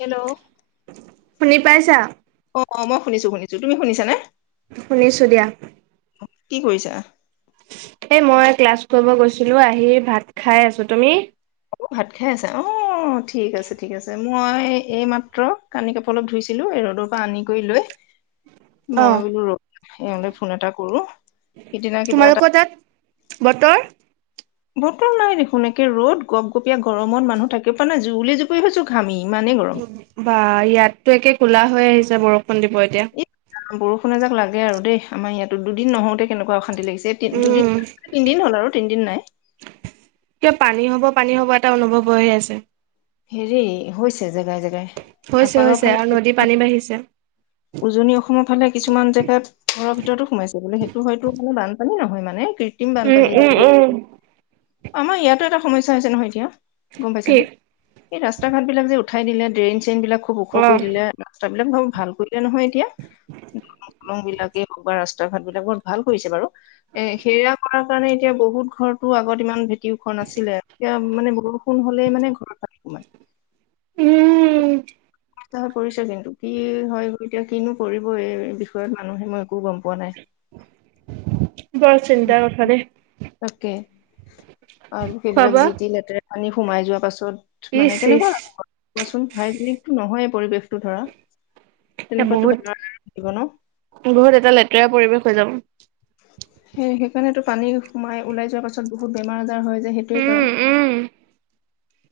Hello শুনি পাইছা? অ অ', মই শুনিছো শুনিছো তুমি শুনিছানে? শুনিছো দিয়া। কি কৰিছা? এ মই ক্লাছ কৰিব গৈছিলো আহি ভাত খাই আছো, তুমি? অ' ভাত খাই আছা অ' ঠিক আছে ঠিক আছে মই এইমাত্ৰ কানি কাপোৰ অলপ ধুইছিলোঁ। ৰ'দৰ পৰা আনি কৰি লৈ অ' মই বোলো ৰ ইয়ালৈ ফোন এটা কৰো, সিদিনা কিবা এটা তোমালোকৰ তাত বতৰ? বতৰ নাই দেখোন একে ৰ'দ গপ গপীয়া গৰমত মানুহ থাকে পৰা নাই জুল জুপৰি হৈছো ঘামি। ইমানেই গৰম বা ইয়াততো একে কোলা হৈ আহিছে বৰষুণ। দিব এতিয়া। এ বৰষুণ এ যাক লাগে আৰু দেই আমাৰ ইয়াতো দুদিন নহওঁতে কেনেকুৱা শান্তি লাগিছেতো উম, দুদিন তিনিদিন হ'ল আৰু তিনিদিন নাই। কিয় পানী হ'ব পানী হ'ব এটা অনুভৱ হৈহি আছে। হেৰি হৈছে জেগাই জেগাই হৈছে আপাৰৰ হৈছে ফালে আৰু নদীৰ পানী কিছুমান বাঢ়িছে। উজনি অসমৰ ফালে কিছুমান জেগাত ঘৰৰ ভিতৰতো সোমাইছে বোলে সেইটো হয়তো মানে বানপানী ন হয় মানে। কৃত্ৰিম উম, বানপানী উম, যিটো উম। আমাৰ ইয়াতো এটা সমস্যা হৈছে নহয় এতিয়া, গম কি? পাইছানে? এই ৰাস্তা ঘাট বিলাক যে উঠাই দিলে ড্ৰেইন চেইন বিাক খুব ওখ কৰি অ'। দিলে ৰাস্তা বিলাক বাও ভালকৈ তেয়া নহয় এতিয়া। লং বিলাকেই হওক বা ৰাস্তা ঘাট বিলাক বহুত ভাল কৰিছে বাৰু, এ সেয়া কৰাৰ কাৰণে এতিয়া বহুত ঘৰৰতো আগত ইমান ভেটি ওখ নাছিলে, এতিয়া মানে বহুত কোন হলেই মানে ঘৰত পানী সোমাই। উম, হৈ পৰিছে কিন্তু কি হৈ গল এতিয়া কিনো পৰিব এই বিষয়ত মানুহে মই একো গম পোৱা নাই। [inaudible] বৰ চিন্তা কথা দে। তাকে আৰু সেইবিলাক জিতি লেতেৰা পানী সোমাই যোৱা পাছত মানে ইচ ইচ। কেনেকুৱা কোৱাচোন হাইজেনিকো নহয়। পৰিৱেশটো ধৰা। এয়া তেনেকুৱাতো বহুত বেমাৰ আজাৰ থাকিব ন বহুত এটা লেতেৰা পৰিৱেশ হৈ যাব। সেই সেইকাৰণেতো পানী সোমাই ওলাই যোৱাৰ পাছত বহুত বেমাৰ আজাৰ হৈ যায় সেইটোৱে উম কাৰণ। উম।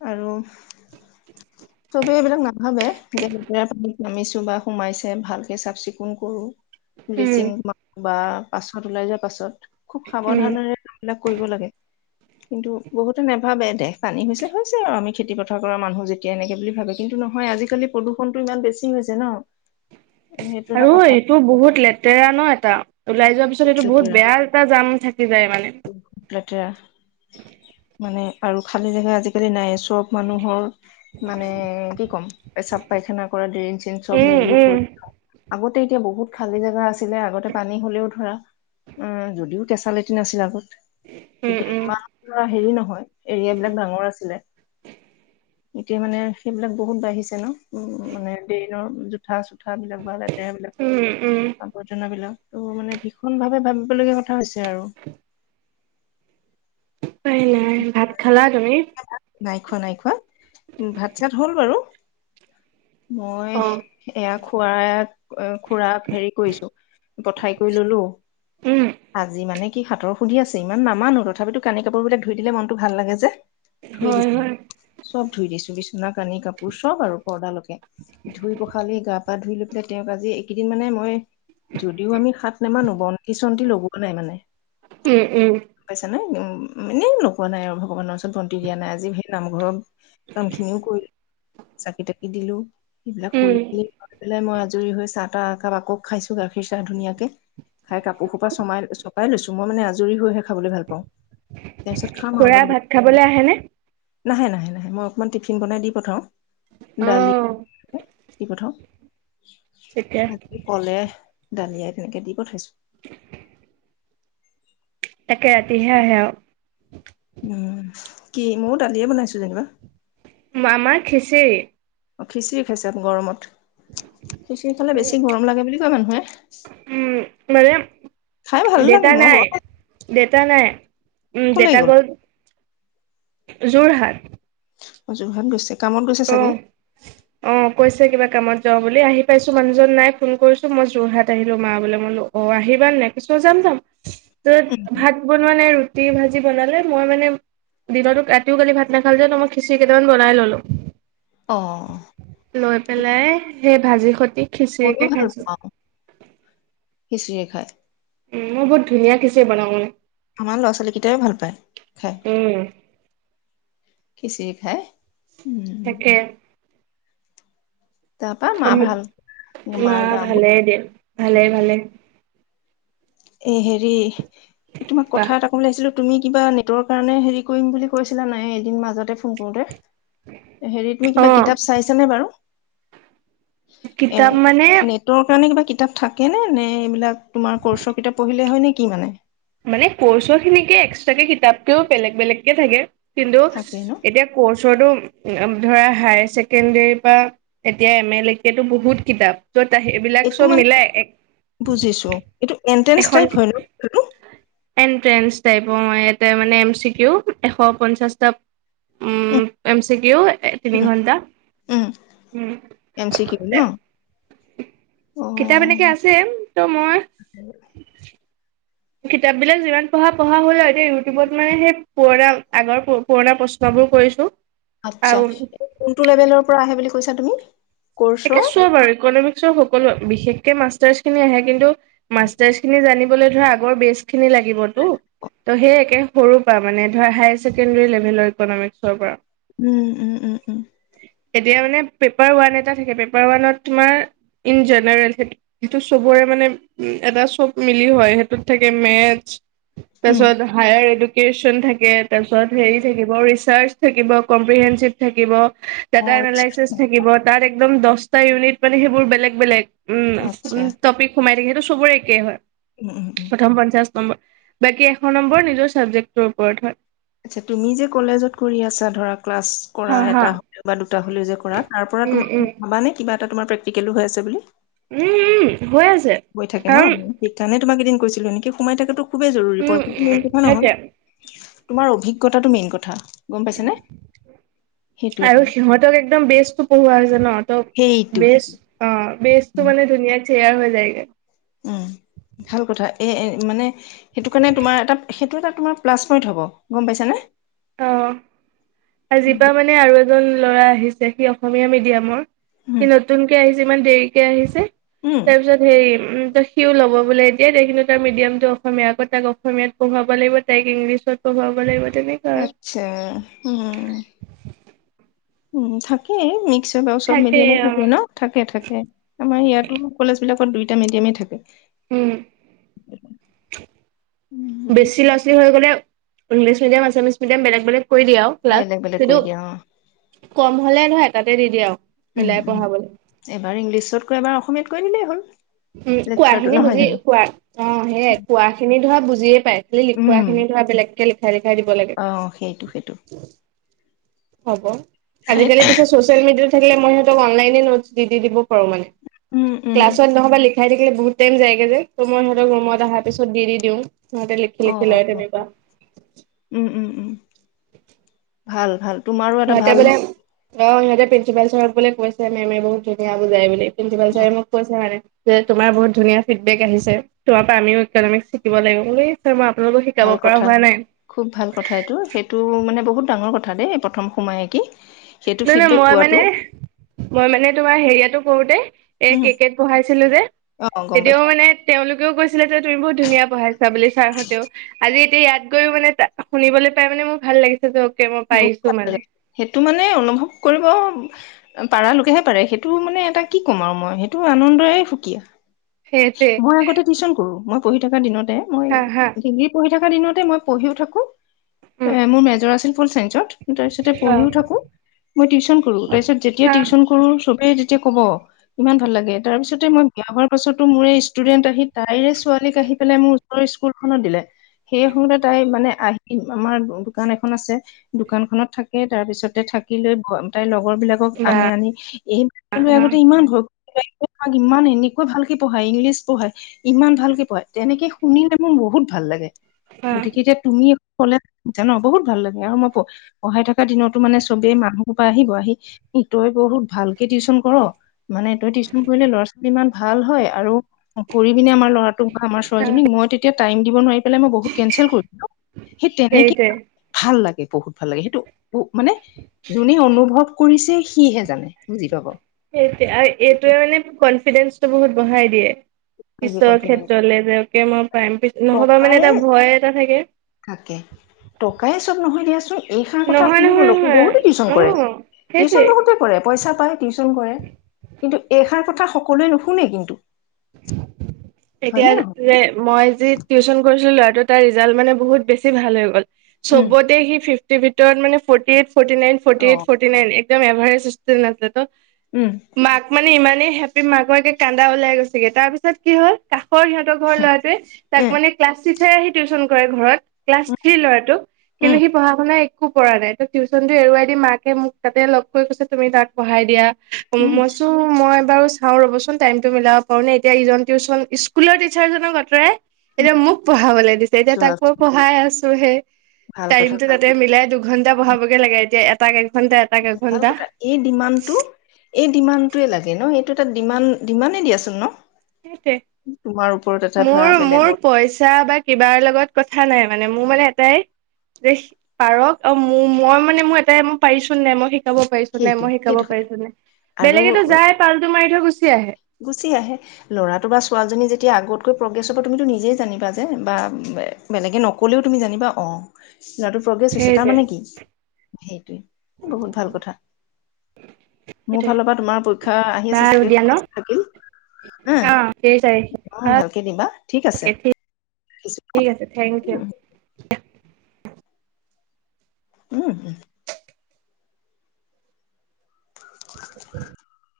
আৰু, চবেই এইবিলাক নাভাবে যে লেতেৰা পানী। নামিছো বা সোমাইছে ভালকে চাফ চিকুণ কৰো, ব্লিচিং উম। বা পাছত ওলাই যোৱা পাছত খুব উম সাৱধানেৰে এইবিলাক কৰিব লাগে। কিন্তু বহুতে নাভাবে দেহ পানী হৈছে হৈছে আৰু আমি খেতি পথাৰ কৰা মানুহ যেতিয়া এনেকে বুলি ভাবে কিন্তু নহয়। আজিকালি প্ৰদূষণতটো ইমান বেছি হৈছে ন। সেইটো এটা আৰু কথা এইটো বহুত লেতেৰা ন এটা। ওলাই যোৱা পিছত খুব সটো বহুত লেতেৰা বেয়া এটা জাম থাকি যায় মানে। খুব লেতেৰা আৰু খালি জেগা আজিকালি নাই আছো চব মানুহৰ মানে কি ক'ম পেচাপ পাইখানা কৰা ড্ৰন চেইন চব উম মিলি উম কৰি আগতে এতিয়া বহুত খালী জাগা আছিলে আগতে পানী হ'লেও ধৰা অ' যদিও কেঁচা লেটিন আছিল আগত, উম তেতিয়া উম ইমান ধৰা হেৰি নহয়। এৰিয়াবলাক ডাঙৰ আছিলে, এতিয়া মানে সেইবিলাক বহুত বাঢ়িছে ন। উম, মানে বেইনৰ জোঠা চোঠা বিলাক বা লেতেৰা উম উম বিলাক আৱৰ্জনাবিলাক। ত' মানে ভীষণ ভাৱে ভাবিবলগীয়া কথা হৈছে আৰু। [unintelligible] ভাত খালা? তুমি নাই খোৱা নাই খোৱা উ ভাত চাত হ'ল বাৰু। মই অ এয়া খোৱা খুৰা হেৰি কৰিছো। পঠাই কৰি ললোঁ। উম আজি মানে কি হাতৰ সুধি আছে। ইমান নামানো ত তথাপিতো কানি কাপোৰ বিলাক ধুই দিলে মনটো ভাল লাগে যে, ধুই হয় দিছো। হয় চব ধুই দিছো বিছনখ। চনা কানি কাপোৰ চব আৰু পৰ্দালকে ধুই পখালি গাপ। গা ধুই লৈ পেলাই তেওঁক আজি এইকেইদিন মানে মই যদিও আমি সাত নামানো বন্তি চন্তি লগোৱা নাই মানে। উম উম পাইছা নে এননে লগোৱা নাই আৰু ভগৱানৰ ওচৰত বন্তি দিয়া নাই আজি স নামঘৰৰ কাম খিনিও কৰি। চাকি-তাকি দিলো, সেইবিলাক কৰি উম মেলি গৈ পেলাই মই আজৰি হৈ চাহ টা কাপ আকৌ খাইছোঁ, গাখীৰ চাহ ধুনীয়াকে। খাই কাপোৰ সোপা চমাই- চপাই লৈছোঁ। মই মানে আজৰি হৈহে খাবলৈ ভাল পাওঁ তাৰপিছত খাম আৰু খুৰা অলপ। ভাত খাবলৈ আহেনে? নাহে - নাহে - নাহে। মই অকণমান টিফিন বনাই দি পঠাওঁ। অ দালি [inaudible] দি পঠাওঁ। তেতিয়া আহি কলে দালিয়াই তেনেকে দি পঠাইছো। তাকে ৰাতি হে আহে। উম, কি ময়ো দালিয়ে বনাইছো যেনিবা। আমাৰ খিচৰি।। অ খিচিৰি খাইচ গৰমত। খিচিৰ খালে বেছি গৰম লাগে বুলি কয় মানুহে। উম মানে। খাই ভাল লাগে দেউতা মই নাই বৰ। দেউতা নাই। উম, দেউতা গ'ল। যোৰহাট। অ যোৰহাত গৈছে কামত গৈছে চাগে। অ অ' কৈছে কিবা কামত যাওঁ বুলি। আহি পাইছোঁ মানুহজন নাই। ফোন কৰিছোঁ, মই যোৰহাট আহিলোঁ মা বোলে মই বোলো অ' অ' আহিবা নে নাই? কৈছে যাম - যাম। তত ভাত বনোৱা নাই ৰুটি ভাজি বনালে মই মানে। দিনতো ৰাতিও কালি ভাত নাখালো যে, মই খিচিৰি কেইটামান বনাই ললোঁ। অ লৈ পেলাই সেই ভাজি খতি। মইও ভাল পাওঁ খিচিৰিৰ খাই। উম, মই বহুত ধুনীয়া খিছিৰি বনাওঁ মানে। আমাৰ ল'ৰা-ছোৱালী কেইটাই ভাল পায় খাই। উম খিচিৰি খাই। উম তাকে। তাৰপা মা ভাল মা মাৰ গা মোৰ ভালে দে ভালে ভালে। এ হেৰি, তোমাক বাহ কথা এটা কওঁ বুলি ওলাইছিলো তুমি কিবা নেটৰ কাৰণে হেৰি কৰিম বুলি কৈছিলা নাই এদিন মাজতে ফোন কৰোতে। হেৰি তুমি অ কিবা কিতাপ চাইছানে বাৰু। এ কিতাপ মানে নেটৰ কাৰণে কিবা কিতাপ থাকে নে নে এইবিলাক তোমাৰ কৰ্চ। কিতাপ পঢ়িলে হয় নে কি মানে? মানে কৰ্চৰ খিনিকে এক্সট্ৰাকে কিতাপকেও বেলেগ বেলেগকে থাকে। কিন্তু, থাকে ন এতিয়া কৰ্চো ধৰা হায়াৰ ছেকেণ্ডৰী পৰা এতিয়া এম এলকেতো বহুত কিতাপ ত সেইবিলাক এইটো চব মানে মিলাই এক বুজিছো এইটো এন্ট্ৰেঞ্চ টাইপ হয় নে এটো এনট্ৰেঞ্চ টাইপৰ ইয়াতে মানে এম চিউ এশ পঞ্চাছটা উম এম চ কিউ তিনি উম ঘণ্টা। উম এম চিকিউ ন। অ কিতাপ এনেকে আছে ত' মই কিতাপ বিলাক যিমান পঢ়া-পঢ়া হ'ল আৰু এতিয়া ইউটিউবত মানে সেই পুৰণা আগৰ পুৰণা প্ৰশ্ন বোৰ কৰিছো। আচ্ছা, আৰু এই কোনটো লেভেলৰ পৰা আহে বুলি কৈছা তুমি? একে কৰ্চৰ? চব আৰু ইকনমিক্সৰ সকলো বিশেষকে মাষ্টাৰ্ছ খিনি আহে কিন্তু মাষ্টাৰছ খিনি জানিবলৈ ধৰা আগৰ বেচ খিনি লাগিবতো। ত' সেই একে সৰুৰ পৰা মানে ধৰা হায়াৰ ছেকেণ্ডৰী লেভেলৰ ইকনমিক্সৰ পৰা। উম-উম-উম-উম, এতিয়া মানে পেপাৰ ওৱান এটা থাকে পেপাৰ ওৱানত তোমাৰ ইন জেনেৰেল সেইটো চবৰে মানে উম এটা চব গিলিও হয় সেইটোত থাকে মেথচ উম, তাৰপিছত হাইয়াৰ এডো কেচন থাকে তাৰপিছত হেৰি থাকিব ৰিচাৰ্চ থাকিব কম্প্ৰিহেনঞ্চিভ থাকিব। ডাটা অ', এনালাইচিচ ৰিচাৰ্ছ। থাকিব। তাত একদম দহটা ইউনিট মানে সেইবোৰ বেলেগ বেলেগ আচ্ছা, উম টপিক সোমাই থাকে সেইটো চবৰে একেই হয় উম-উম-উম, নম্ব বাকী এশ নম্বৰ নিজৰ চাবজেক্টটোৰ ওপৰত হয়। আচ্ছা, তুমি যে কলেজত কৰি আছা ধৰা ক্লাছ কৰা হা হা এটা হ'লেও বা দুটা হ'লেও যে কৰা তাৰ পৰা উম তোমাক উম ভাবানে কিবা। তোমাৰ প্ৰেকটিকেলো হৈ আছে বুলি। উম উম হৈ আছে হৈ থাকে ন কাৰণ সেইকাৰণে তোমাক এদিন গৈছিলোঁ সোমাই থকাটো খুবেই জৰুৰী উম মেইন কথা সেইটোৱে নহয়। তোমাৰ অভিজ্ঞতা কথাটো মেইন কথা গম পাইছ নে। আৰু সিহঁতক একদম বেচটো পঢ়োৱা জান ত সেইটো বেছ অ বেছটো উম, মানে ধুনীয়া ক্লেয়াৰ হৈ যায়গে উম, ভাল কথা এ মানে সেইটো কাৰণে তোমাৰ এটা সেইটো এটা তোমাৰ প্লাছ পইণ্ট হব গম পাইছানে। অ' আজিপা মানে আৰু এজন ল'ৰা আহিছে সি অসমীয়া মিডিয়ামৰ, হুম সি নতুনকে আহিছে ইমান দেৰিকে আহিছে হুম তাৰপিছত হেৰি উম, ত সিও ল'ব বোলে এতিয়াই তাই কিন্তু তাৰ মিডিয়াম টো অসমীয়া আকৌ তাইক অসমীয়াত পঢ়াব লাগিব তাইক ইংলিছত। তাত পঢ়োৱাব লাগিব তেন আচ্ছা উম, উম, থাকেই মিক্সৰ বা চব মিডিয়ামে থাকে ন থাকে-থাকে। আমাৰ ইয়াতো কলেজ বিলাকত দুইটা মিডিয়ামেই থাকে উম [unintelligible] বেছি ল'ৰা ছোৱালী হৈ গ'লে ইংলিছ মিডিয়াম আছামিছ মিডিয়াম বেলেগ বেলেগ কৰি দিয়ে আৰু ক্লাছ বেলেগ বেলেগ কৰি দিয়া অ কিন্তু কম হ'লে নহয় এটাতে দি দিয়ে আৰু। উম মিলাই উম পঢ়াবলৈ এবাৰ ইংলিছত কয় এবাৰ অসমীয়াত কৈ দিলেই হ'ল উম, কোৱা লেকচাৰটো খিনি নহয় বুজি জানো কোৱা অ' সেইয়ে কোৱা খিনি ধৰা বুজিয়ে পায়। খালি লিখোৱা উম খিনি ধৰা বেলেগকে লিখাই লিখাই দিব লাগে অ সেইটো সেইটো হ'ব আজিকালি পিছে ছচিয়েল মিডিয়াতো থাকিলে মই অনলাইনে নোটছ দি-দি দিব। ফৰ মানে উম উম ক্লাছ ৰ দিনাখন দেখাই থাকিলে বহুত টাইম যায়গে যে তো মই সিঁহতক ৰুমত অহা পিছত দি দিওঁ। সিহঁতে লিখি অ লিখি লয় তেনেকুৱা উম উম উম ভাল ভাল তোমাৰো এটা সিহঁতে ভাল বোলে অ' সিহঁতে প্ৰিঞ্চিপাল চাৰক বোলে কৈছে মেমে বহুত ধুনীয়া বুজাই প্ৰিঞ্চিপাল চাৰে মোক কৈছে মানে যে তোমাৰ বহুত ধুনীয়া ফিডবেক আহিছে তোমাৰ পৰা আমি ইকনমিক্স শিকিব লাগিব বুলি [unintelligible] ভাল পৰা কথা হোৱা নাই খুব ভাল কথা এইটো সেইটো মানে বহুত ডাঙৰ কথা দেই প্ৰথম সোমায়ে কি? সেইটো নহ নহ ফিডবেক মই পোৱাটো মানে মই মানে তোমাৰ হেৰিয়টো কৰোতে এ উম কেকেট পঢ়াইছিলো যে। অ গম পাইছো তেতিয়াও মানে তেওঁলোকেও কৈছিলে যে তুমি বহুত ধুনীয়া পঢ়াইছা বুলি ছাৰহঁতেও আজি। এতিয়া ইয়াত গৈও মানে ত শুনিবলৈ পাই মানে মোৰ ভাল লাগিছে যে অকে মই বহুত পাৰিছো ভাল মানে। লাগে সেইটো মানে অনুভৱ কৰিব পাৰ লোকেহে পাৰে সেইটো মানে এটা কি ক'ম আৰু মই সেইটো আনন্দৰে সুকীয়া। সেইটোৱে মই আগতে টিউচন কৰোঁ, মই পঢ়ি থকা দিনতে মই হা হা ডিগী পঢ়ি থ একে দিনতে পঢ়িও থাকোঁ উম আৰু মেজৰ আছিল, তাৰি অ পঢ়িও থাকো মই টন কৰো তাৰপিছত যেতিয়া হা টিউচন কৰো চবেই যেতিয়া কব ইমান ভাল লাগে তাৰপিছত মই বিয়া হোৱাৰ পাছতো মোৰ ষ্টুডেন্ট আহি তাইৰে ছোৱালীক আহি পেলাই মোৰ ওচৰ স্কুলখনত দিলে। সেই সময়তে তাই মানে আহি আমাৰ দোকান এখন আছে। দোকান খনত থাকে তাৰপিছতে থাকিলৈ তাই লগ লগৰ বিলাকক বা আনে আনি এই অ আগতে ইমান ভয়। মাক ইমান এনেকুৱা ভালকে পঢ়ায় ইংলিছ পঢ়ায় ইমান ভালকে পঢ়ায় তেনেকে শুনিলে মোৰ বহুত ভাল লাগে। অ গতিকে এতিয়া তুমি ক'লে জান বহুত ভাল লাগে। আৰু মই পঢ়াই থকা দিনতো মানে চবেই মানুহৰ পৰা আহিব আহি ই তই বহুত ভালকে টিউশচন কৰ মানে তই টিউশন কৰিলে ল'ৰা ছোৱালী ইমান ভাল হয় আৰু। কৰি পিনে আমাৰ ল'ৰাটোক বা আমাৰ ছোৱাজনীক মই তেতিয়া টাইম দিব নোৱাৰিম কেন্সেল কৰিলোঁ, সেই তেনেকেই সেইটোৱে ভাল লাগে বহুত ভাল লাগে সেইটো মানে যোনে অনুভৱ কৰিছে সিহে জানে বুজি পাব সেইটোৱে আৰু এইটোৱে মানে কনফিডেন্ঞ্চটো বহুত বঢ়াই দিয়ে। নিজে পিছৰ কনফিডেন্স ক্ষেত্ৰলে যেকে মই পাইম পি নহবা মানে এটা ভয় এটা থাকে। তাকে টকাই চব নহয় দিয়াচোন এইখন কথা নহয় নহয় শুনিবলো বহুতে টিউশচন নহয় কৰে অ টিউশচন সেইটোৱে বহুতে কৰে পইচা। পায় টিউচন কৰে কিন্তু এইষাৰ কথা সকলোৱে নুশুনে কিন্তু। হয় এতিয়া নে নহয় যে মই যি টিউচন কৰিছিলো ল'ৰাটোত মানে বহুত বেছি ভাল হৈ উম গবতে স ফিফটিৰ ভিতৰত ফৰ এই ফৰ্তী এইত ফটি নাইন একদম এভাৰেজ ষ্টুদেন আছিলে টো উম মাক মানে ইমান [unintelligible] পি মাককে কান্দা লাই গৈছেগে তাৰ পিছত কি হ'ল কা হয়ৰ সিহঁতৰ ঘৰ ল'ৰাটোৱে তাক উম মানে ক্লাছ টিচাৰে আহি টিউশচন কৰে ঘৰত ক্লাছ থ্ৰ্ৰী ল'ৰাটো কিন্তু উম সি পঢ়া শুনা একো কৰা নাই ত টিউশচন টো এৰুৱাই দি মাকে মোক তাতে লগ কৈ কৈছে তুমি তাত পঢ়াই দিয়া। উম মইছো মই বাৰু চাও ৰ'বচোন টাইমতটো মিলাব কৰ নে এতিয়া ইজন টিউচন স্কুলৰ টিচাৰজনক আঁতৰাই এতিয়া মোক পঢ়াবলৈ দিছে এতিয়া চোৱা তাক মই পঢ়াই আছো হে, ভাল কথা টাইমতটো ভাল তাতে মিলাই দুঘন্টা বঢ়াবগে লাগে এতিয়া এটা ভাল কথা এই ডিমাণ্ডটো এই ডিমাণ্ডটোৱে লাগে ন এই তাত ডিমান ডিমানেই দিয়াচোন ন। সেই তোমাৰ ওপৰত এটা ধৰা মোৰ-মোৰ বেলেগৰ পইচা বা কিবাৰ লগত কথা কা নাই মানে মোৰ মানে এটাই যে পাৰক অ' ম মই মানে মোৰ এটাই মই পাৰিছোন নাই মই শিকাব পাৰিছো নাই সেইটো মই শিকাব সেইটো পাৰিছো নাই আৰু বেলেগেতো যাই পালটো মাৰি থৈ গুচি আহে গুচি আহে। ল'ৰাটো বা ছোৱালীজনী যেতিয়া আগতকৈ প্ৰগ্ৰেছ হ'ব তুমো নিজেই জানিবা যে বা বেলেগে নক কলেও তুমি জানিবা অ', লৰাটো প্ৰগ্ৰেছ হৈছে তাৰ সেইটোৱে মানে কি সেইটোৱে বহুত ভাল কথা মোৰ সেইটোৱে ফালৰ পৰা তোমাৰ পৰীক্ষা আহি আছে বাৰু দিয়া ন চাগেই। অ' কেই অ ভালকে দিবা ঠিক আছে তাৰিখে ৰাখিছো ঠিক আছে থেংক উম ইউ। উম, [unintelligible]